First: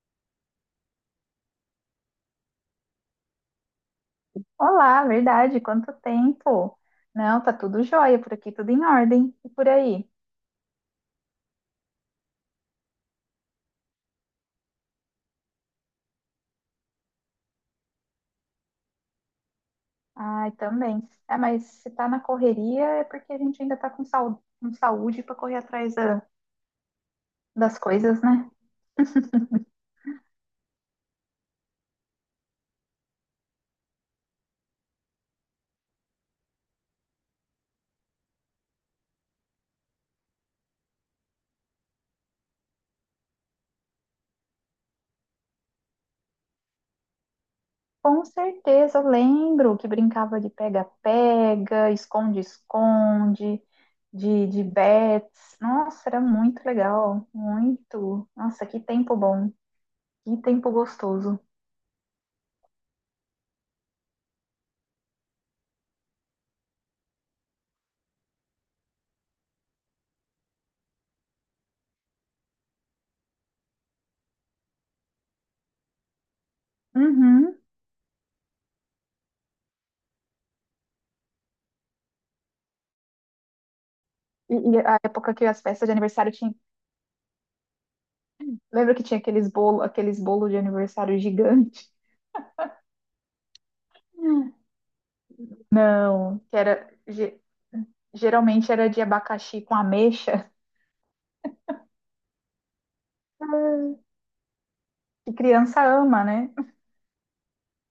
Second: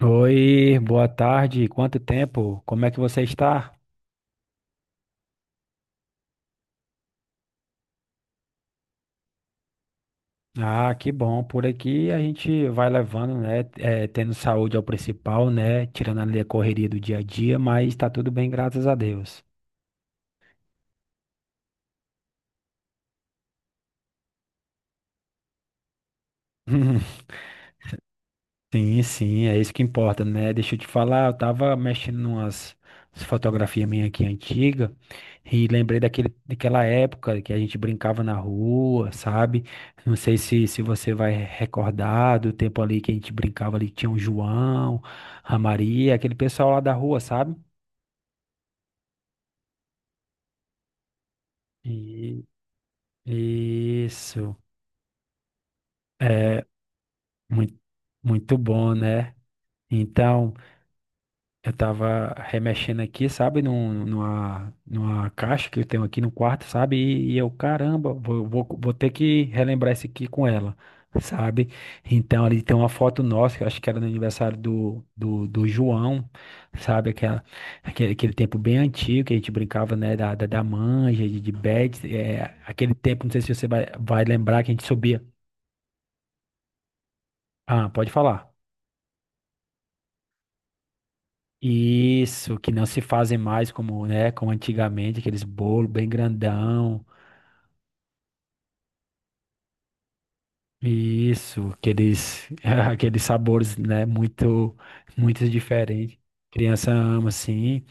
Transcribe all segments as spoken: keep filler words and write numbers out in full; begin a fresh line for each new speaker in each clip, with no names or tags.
Oi, boa tarde. Quanto tempo? Como é que você está?
Olá, verdade, quanto tempo? Não, tá tudo jóia por aqui, tudo em ordem. E por aí?
Ah, que bom. Por aqui a gente vai levando, né? eh, tendo saúde é o principal, né? Tirando ali a correria do dia a dia, mas tá tudo bem, graças a Deus.
Ai, também. É, mas se tá na correria é porque a gente ainda tá com, sau- com saúde para correr atrás da- das coisas, né?
Sim, sim, é isso que importa, né? Deixa eu te falar, eu tava mexendo numas fotografias minha aqui antiga e lembrei daquele, daquela época que a gente brincava na rua, sabe? Não sei se, se você vai recordar do tempo ali que a gente brincava ali, que tinha o João, a Maria, aquele pessoal lá da rua, sabe?
Com certeza, eu lembro que brincava de pega-pega,
E-
esconde-esconde, de,
isso,
de bets. Nossa, era muito
é
legal,
muito,
muito.
muito
Nossa, que
bom,
tempo
né?
bom, que
Então.
tempo gostoso.
Eu tava remexendo aqui, sabe, num, numa, numa caixa que eu tenho aqui no quarto, sabe? E, e eu, caramba, vou, vou, vou ter que relembrar isso aqui com ela, sabe? Então ali tem uma foto nossa, que eu acho que era no aniversário do, do, do João, sabe? Aquela,
Uhum.
aquele, aquele tempo bem antigo que a gente brincava, né? Da, da, da manja, de, de bad, é, aquele tempo, não sei se você vai, vai
E,
lembrar que a
e
gente
a
subia.
época que as festas de aniversário tinham.
Ah, pode falar.
Lembra que tinha aqueles bolo, aqueles bolo de aniversário gigante?
Isso, que não se fazem mais como, né, como antigamente, aqueles bolos bem
Não, que era
grandão.
ge- geralmente era de abacaxi com ameixa,
Isso, aqueles, aqueles sabores, né, muito,
que
muito
criança
diferentes.
ama, né?
Criança ama, assim.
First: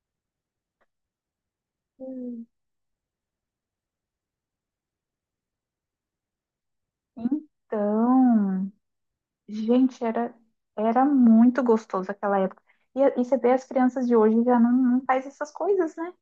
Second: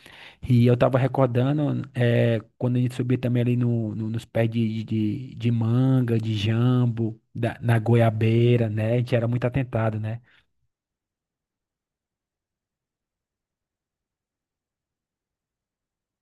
E eu tava recordando, é, quando a gente subia também ali no, no- nos pés de, de, de manga, de jambo, da- na goiabeira,
Então,
né? A gente era muito atentado,
gente,
né?
era era muito gostoso aquela época. E, a- e você vê as crianças de hoje já não, não faz essas coisas, né?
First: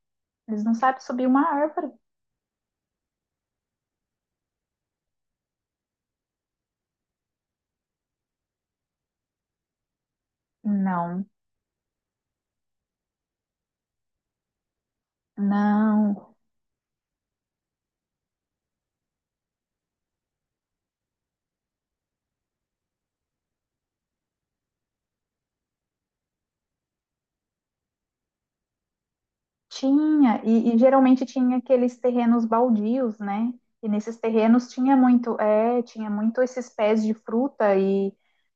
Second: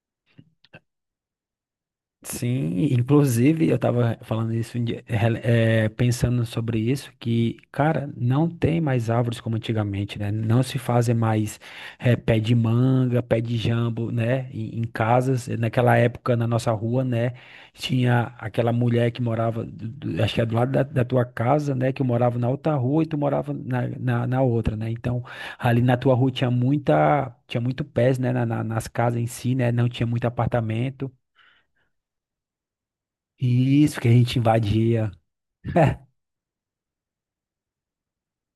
Eles não sabem subir uma árvore.
Sim, inclusive eu estava falando isso, um dia, rele- eh, pensando sobre isso, que, cara, não tem mais árvores como antigamente, né? Não se fazem
Não,
mais eh, pé de manga, pé de jambo, né? Em, em casas. eh, Naquela
não.
época, na nossa rua, né? Tinha aquela mulher que morava, do- do- acho que é do lado da, da tua casa, né? Que eu morava na outra rua e tu morava na, na, na outra, né? Então, ali na tua rua tinha muita, tinha muito pés, né? na, na- nas casas em si, né? Não tinha muito
Tinha, e, e
apartamento.
geralmente tinha aqueles terrenos baldios, né? E
Isso que a
nesses
gente
terrenos tinha
invadia,
muito, é, tinha muito esses pés de fruta e,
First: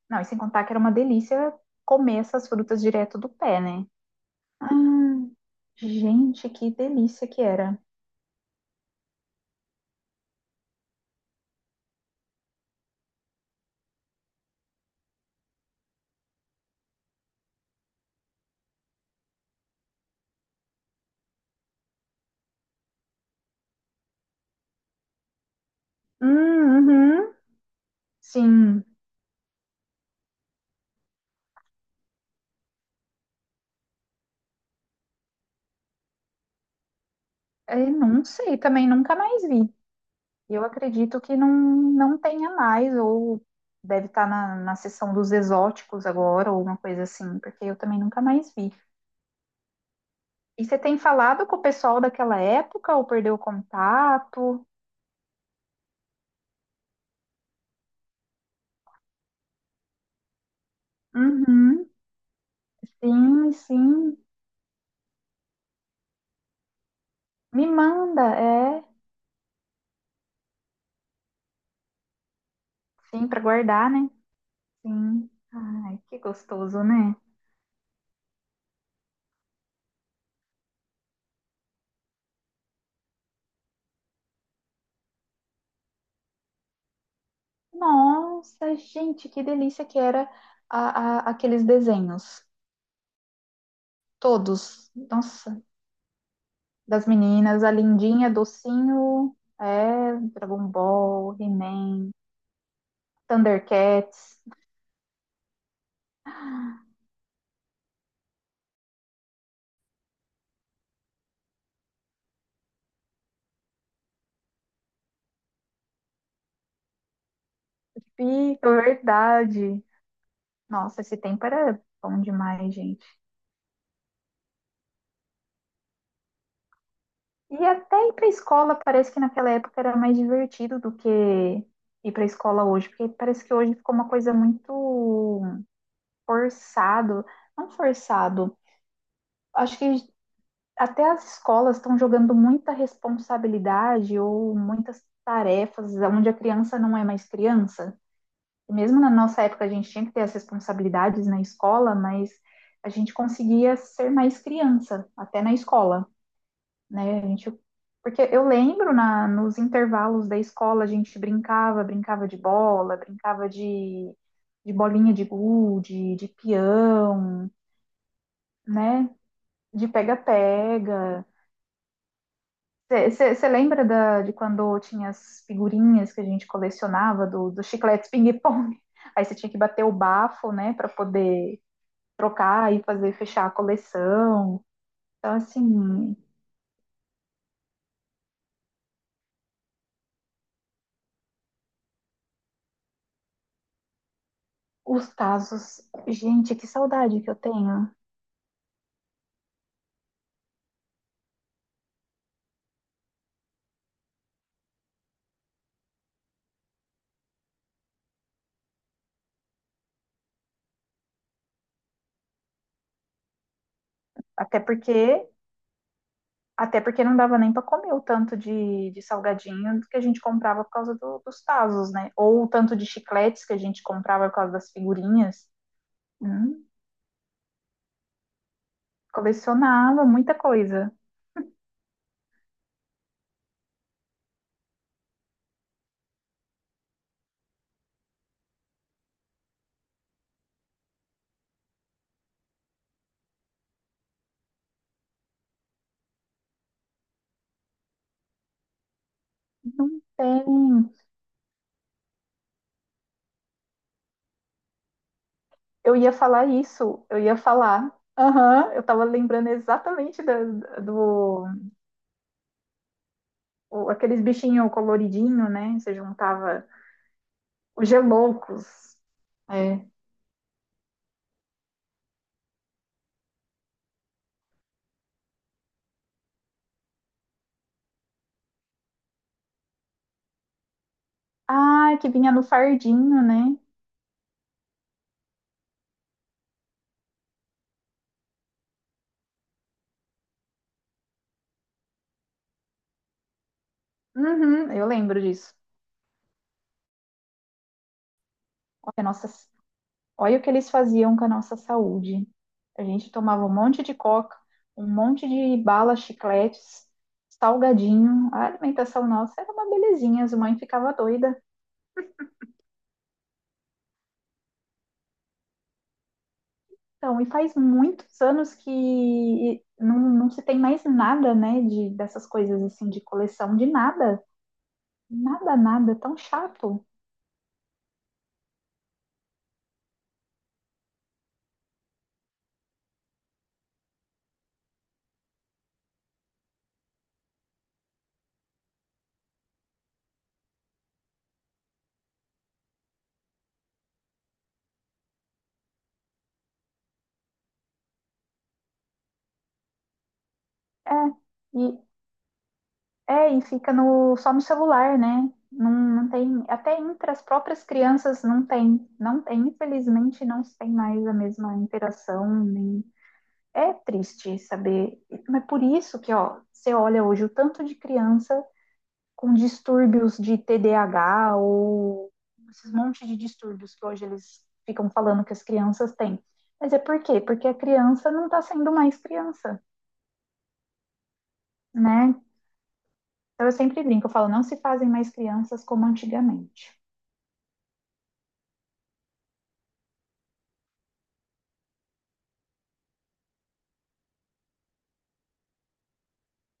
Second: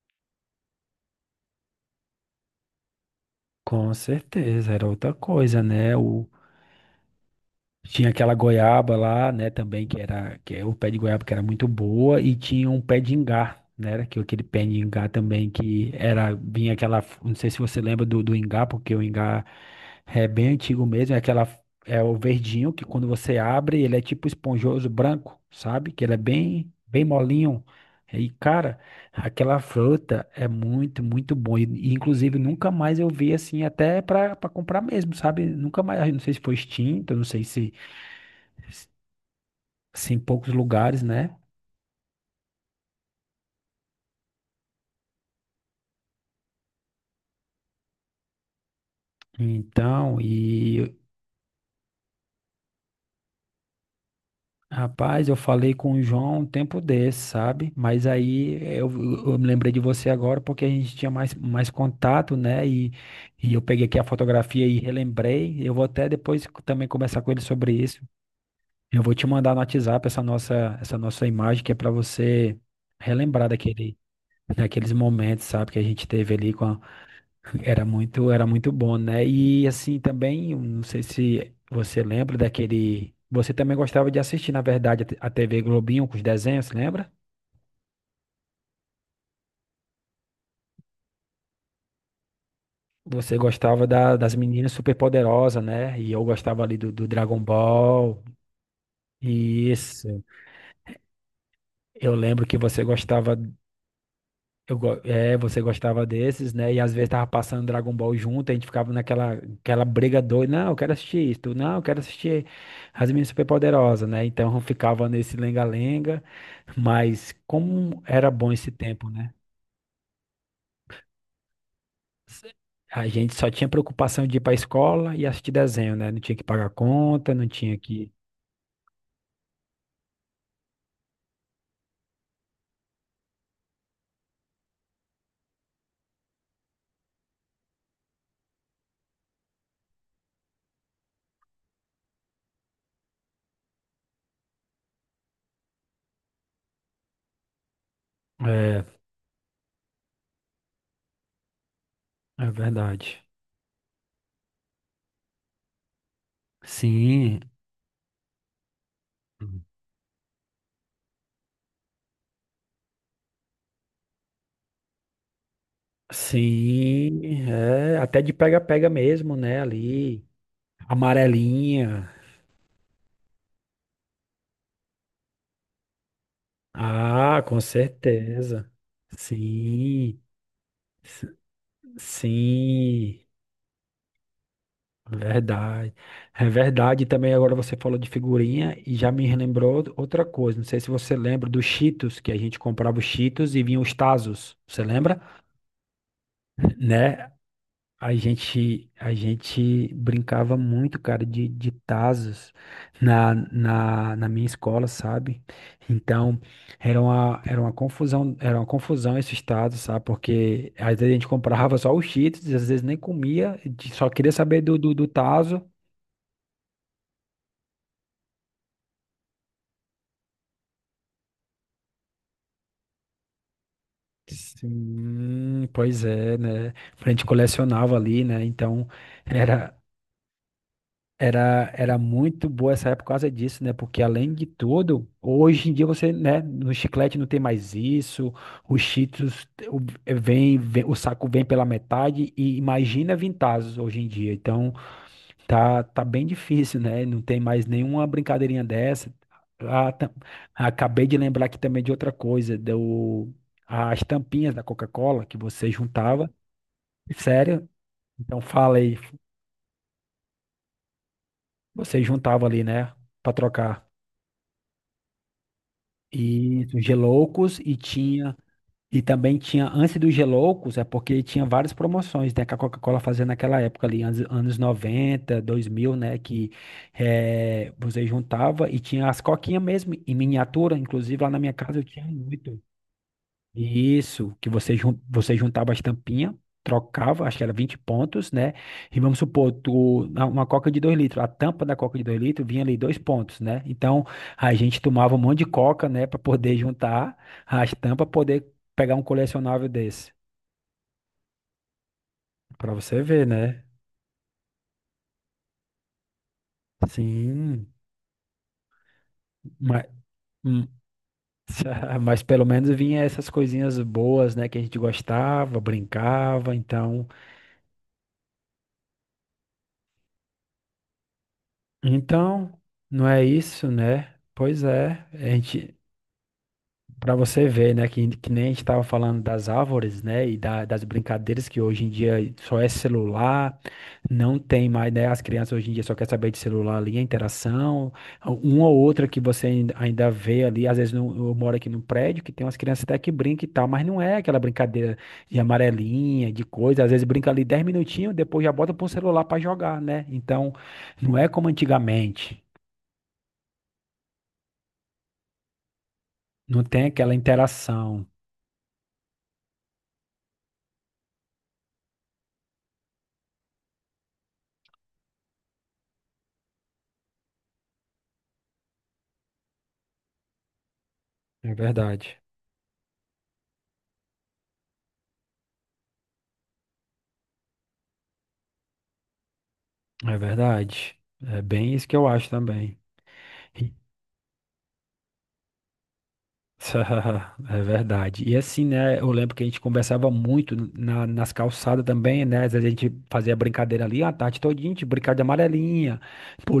não, e sem contar que era uma delícia comer essas frutas direto do pé, né?
com certeza, era outra
Ah,
coisa, né? O,
gente, que delícia que era.
tinha aquela goiaba lá, né, também, que era, que é o pé de goiaba que era muito boa, e tinha um pé de ingá, né, era que- aquele pé de ingá também, que era, vinha aquela, não sei se você lembra do, do ingá, porque o ingá é bem antigo mesmo, é aquela, é o verdinho, que quando você abre, ele é tipo esponjoso, branco, sabe, que ele é bem,
Hum,
bem
uhum,
molinho, e cara,
sim.
aquela fruta é muito, muito bom, e, e, inclusive nunca mais eu vi assim, até pra, pra comprar mesmo, sabe, nunca mais, eu não sei se foi extinto, eu não sei se
É, não sei, também nunca mais vi.
assim, em poucos
Eu
lugares,
acredito
né?
que não, não tenha mais, ou deve estar na, na seção dos exóticos agora, ou uma coisa assim, porque eu também nunca mais vi.
Então,
E você
e
tem falado com o pessoal daquela época ou perdeu o contato?
rapaz, eu falei com o João um tempo desse, sabe? Mas aí eu, eu me lembrei de você agora porque a gente tinha mais, mais
Uhum.
contato, né? E,
Sim,
e eu peguei aqui a
sim.
fotografia e relembrei. Eu vou até depois também conversar com ele
Me
sobre isso.
manda, é.
Eu vou te mandar no WhatsApp essa nossa, essa nossa imagem que é para você
Sim, para
relembrar
guardar,
daquele,
né?
daqueles
Sim.
momentos, sabe? Que a
Ai,
gente
que
teve ali com a,
gostoso, né?
era muito, era muito bom, né? E assim também, eu não sei se você lembra daquele. Você também gostava de assistir, na verdade, a T- a T V Globinho com os desenhos, lembra?
Nossa, gente, que delícia que era a- a- aqueles desenhos.
Você gostava da- das Meninas
Todos.
Superpoderosas,
Nossa,
né? E eu gostava ali do, do
das
Dragon
meninas, a
Ball.
Lindinha, Docinho,
E
é, Dragon Ball, He-Man,
eu lembro que você gostava.
Thundercats.
Eu, go- é, você gostava desses, né? E às vezes tava passando Dragon Ball junto, a gente ficava naquela aquela briga doida. Não, eu quero assistir isso. Não, eu quero assistir As Meninas Superpoderosas, né? Então ficava nesse lenga-lenga. Mas como era bom
Pica,
esse tempo, né?
verdade. Nossa, esse tempo era bom demais, gente.
A gente só tinha preocupação de ir pra escola e assistir desenho, né? Não tinha que pagar conta, não
E
tinha
até
que.
ir para a escola parece que naquela época era mais divertido do que ir para a escola hoje, porque parece que hoje ficou uma coisa muito forçado, não forçado. Acho que até as escolas estão jogando muita responsabilidade ou muitas tarefas onde a criança não é mais criança.
É,
Mesmo na nossa época a gente tinha que ter as responsabilidades na escola, mas
é
a gente
verdade.
conseguia ser mais criança até na escola. Né? A
Sim.
gente, porque eu lembro na, nos intervalos da escola a gente brincava, brincava de bola, brincava de, de bolinha de gude, de
Sim,
peão,
é, até de pega-pega
né?
mesmo, né,
De
ali.
pega-pega.
Amarelinha.
Você lembra da, de quando tinha as figurinhas que a gente colecionava
Ah,
do,
com
do chiclete
certeza.
ping-pong? Aí você tinha que bater o
Sim,
bafo, né, para
s-
poder trocar e fazer
sim,
fechar a coleção. Então,
verdade.
assim,
É verdade. Também agora você falou de figurinha e já me relembrou outra outra coisa. Não sei se você lembra dos Cheetos, que a gente comprava os Cheetos e vinham os Tazos. Você
os
lembra?
casos. Gente, que saudade que
Né?
eu tenho.
A gente, a gente brincava muito, cara, de, de tazos na, na, na minha escola, sabe? Então, era uma, era uma confusão, era uma confusão esses tazos, sabe? Porque às vezes a gente comprava só os Cheetos, às vezes nem comia, de- só queria
Até
saber do, do, do
porque,
tazo.
até porque não dava nem para comer o tanto de, de salgadinho que a gente comprava por causa do- dos tazos, né? Ou o tanto de chicletes que a gente comprava por causa das figurinhas.
Sim, pois é,
Hum,
né? A gente colecionava ali, né? Então, era,
colecionava muita coisa.
era, era muito boa essa época por causa disso, né? Porque além de tudo, hoje em dia você, né, no chiclete não tem mais isso, os Cheetos o- eh, vem, vem- o saco vem pela metade e imagina Vintazos hoje em dia. Então, tá, tá bem difícil, né? Não tem mais nenhuma brincadeirinha dessa. Ah,
Não
tam-
tem.
Acabei de lembrar aqui também de outra coisa, do, as tampinhas da Coca-Cola que você
Eu ia
juntava.
falar isso, eu ia
Sério?
falar.
Então
Aham,
fala
eu
aí,
tava lembrando exatamente da- do,
você juntava ali, né, pra trocar.
o- aqueles bichinhos coloridinhos, né? Você
E
juntava
os Geloucos e
os
tinha
geloucos.
e também tinha
É.
antes dos Geloucos, é porque tinha várias promoções, né, que a Coca-Cola fazia naquela época ali, anos, anos noventa dois mil né, que eh, você juntava e tinha as coquinhas mesmo em miniatura, inclusive lá na minha casa eu
Ah,
tinha
que vinha no
muito.
fardinho, né?
Isso, que você, jun- você juntava as tampinhas, trocava, acho que era vinte pontos, né? E vamos supor, tu, na- uma coca de dois litros, a tampa da coca de dois litros vinha ali dois pontos, né? Então a
Uhum,
gente
eu
tomava um
lembro
monte de
disso.
coca, né, para poder juntar as tampas, poder
Olha,
pegar um
a nossa,
colecionável desse.
olha o que eles faziam com a nossa saúde.
Para
A
você
gente
ver,
tomava um
né?
monte de coca, um monte de bala, chicletes,
Sim,
salgadinho. A alimentação nossa era uma
mas,
belezinha, as mães ficavam doidas.
mas pelo menos vinha essas coisinhas boas, né, que a gente gostava, brincava, então.
Então, e faz muitos anos que não, não se tem mais nada, né, de, dessas
Então,
coisas assim, de
não é
coleção, de
isso, né?
nada.
Pois é, a
Nada,
gente,
nada, tão chato.
para você ver, né, que, que nem a gente estava falando das árvores, né, e da- das brincadeiras que hoje em dia só é celular, não tem mais, né, as crianças hoje em dia só querem saber de celular ali, a interação, uma ou outra que você ainda ainda vê ali, às vezes no- eu moro aqui no prédio, que tem umas crianças até que brincam e tal, mas não é aquela brincadeira de amarelinha, de coisa, às vezes brinca ali dez minutinhos, depois já bota para o celular para jogar, né? Então,
É,
não é como
e
antigamente.
É, e fica no, só no celular, né? Não, não tem,
Não
até
tem
entre
aquela
as próprias
interação.
crianças não tem, não tem, infelizmente não tem mais a mesma interação, nem é triste saber, mas por isso que, ó, você olha hoje o tanto de criança com distúrbios de T D A H
É
ou
verdade.
esses monte de distúrbios que hoje eles ficam falando que as crianças têm. Mas é por quê? Porque a criança não está sendo mais criança,
É verdade. É bem isso que eu
né?
acho também.
Então eu
E-
sempre brinco, eu falo, não se fazem mais crianças como antigamente.
É verdade. E assim, né? Eu lembro que a gente conversava muito na- nas calçadas também, né? Às vezes a gente fazia brincadeira ali, a tarde todinha, a gente brincava de amarelinha,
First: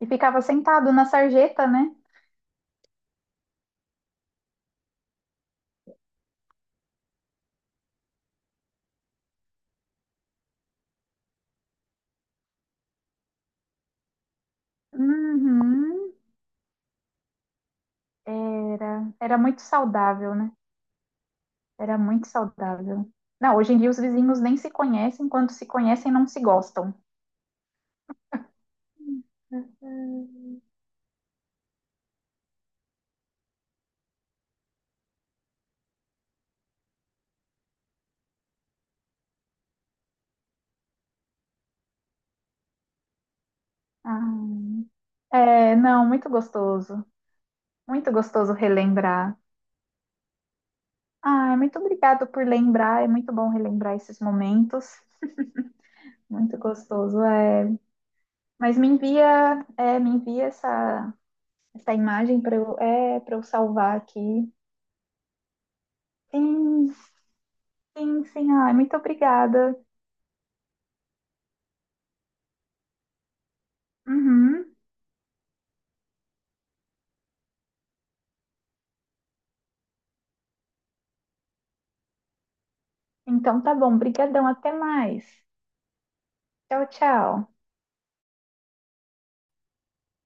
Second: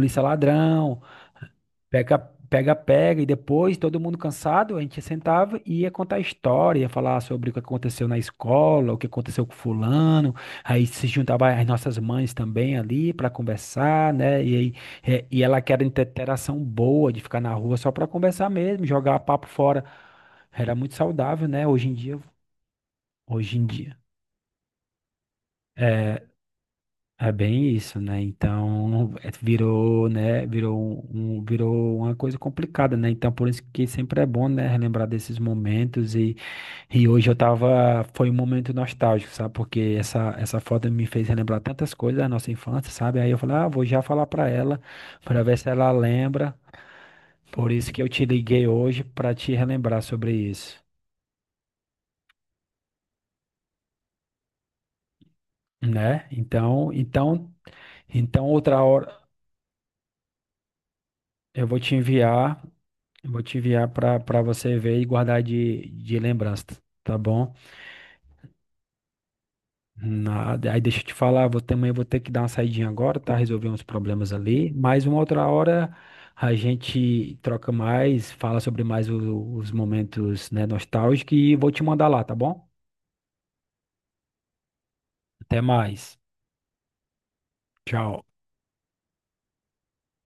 E ficava sentado
ladrão.
na sarjeta, né?
Pega, pega, pega, e depois, todo mundo cansado, a gente sentava e ia contar a história, ia falar sobre o que aconteceu na escola, o que aconteceu com fulano, aí se juntava as nossas mães também ali para conversar, né? E aí, é, e ela quer
Uhum.
interação boa de ficar na rua só para conversar mesmo,
Era,
jogar
era
papo
muito
fora.
saudável, né?
Era muito saudável, né? Hoje em
Era
dia,
muito saudável.
hoje
Não,
em
hoje em dia
dia.
os vizinhos nem se conhecem, quando se conhecem,
É,
não se gostam.
é bem isso, né? Então, é, virou, né?
Uhum.
Virou um, um- virou uma coisa complicada, né? Então, por isso que sempre é bom, né? Relembrar desses momentos e, e hoje eu tava, foi um momento nostálgico, sabe? Porque essa, essa foto me fez relembrar tantas coisas da nossa infância, sabe? Aí eu falei, ah, vou já
Ah,
falar pra ela, pra ver se
é,
ela
não, muito
lembra.
gostoso.
Por isso que eu
Muito
te
gostoso
liguei hoje pra
relembrar.
te relembrar sobre isso,
Ah, é muito obrigado por lembrar. É muito bom relembrar esses momentos.
né?
Muito
Então,
gostoso.
então,
É,
então
mas
outra
me
hora
envia, é, me envia essa,
eu vou
essa
te
imagem para
enviar.
eu, é,
Eu
para
vou
eu
te enviar
salvar
para para
aqui.
você ver e guardar de, de lembrança,
Sim.
tá bom?
Sim, sim. Ai, muito obrigada.
Nada. Aí deixa eu te falar, vou, também vou ter que dar uma saidinha agora, tá? Resolver uns problemas ali,
Uhum.
mas uma outra hora a gente troca mais, fala sobre mais o- os momentos, né, nostálgicos e vou te mandar lá, tá bom?
Então tá bom. Brigadão. Até mais.
Até mais.
Tchau, tchau.
Tchau.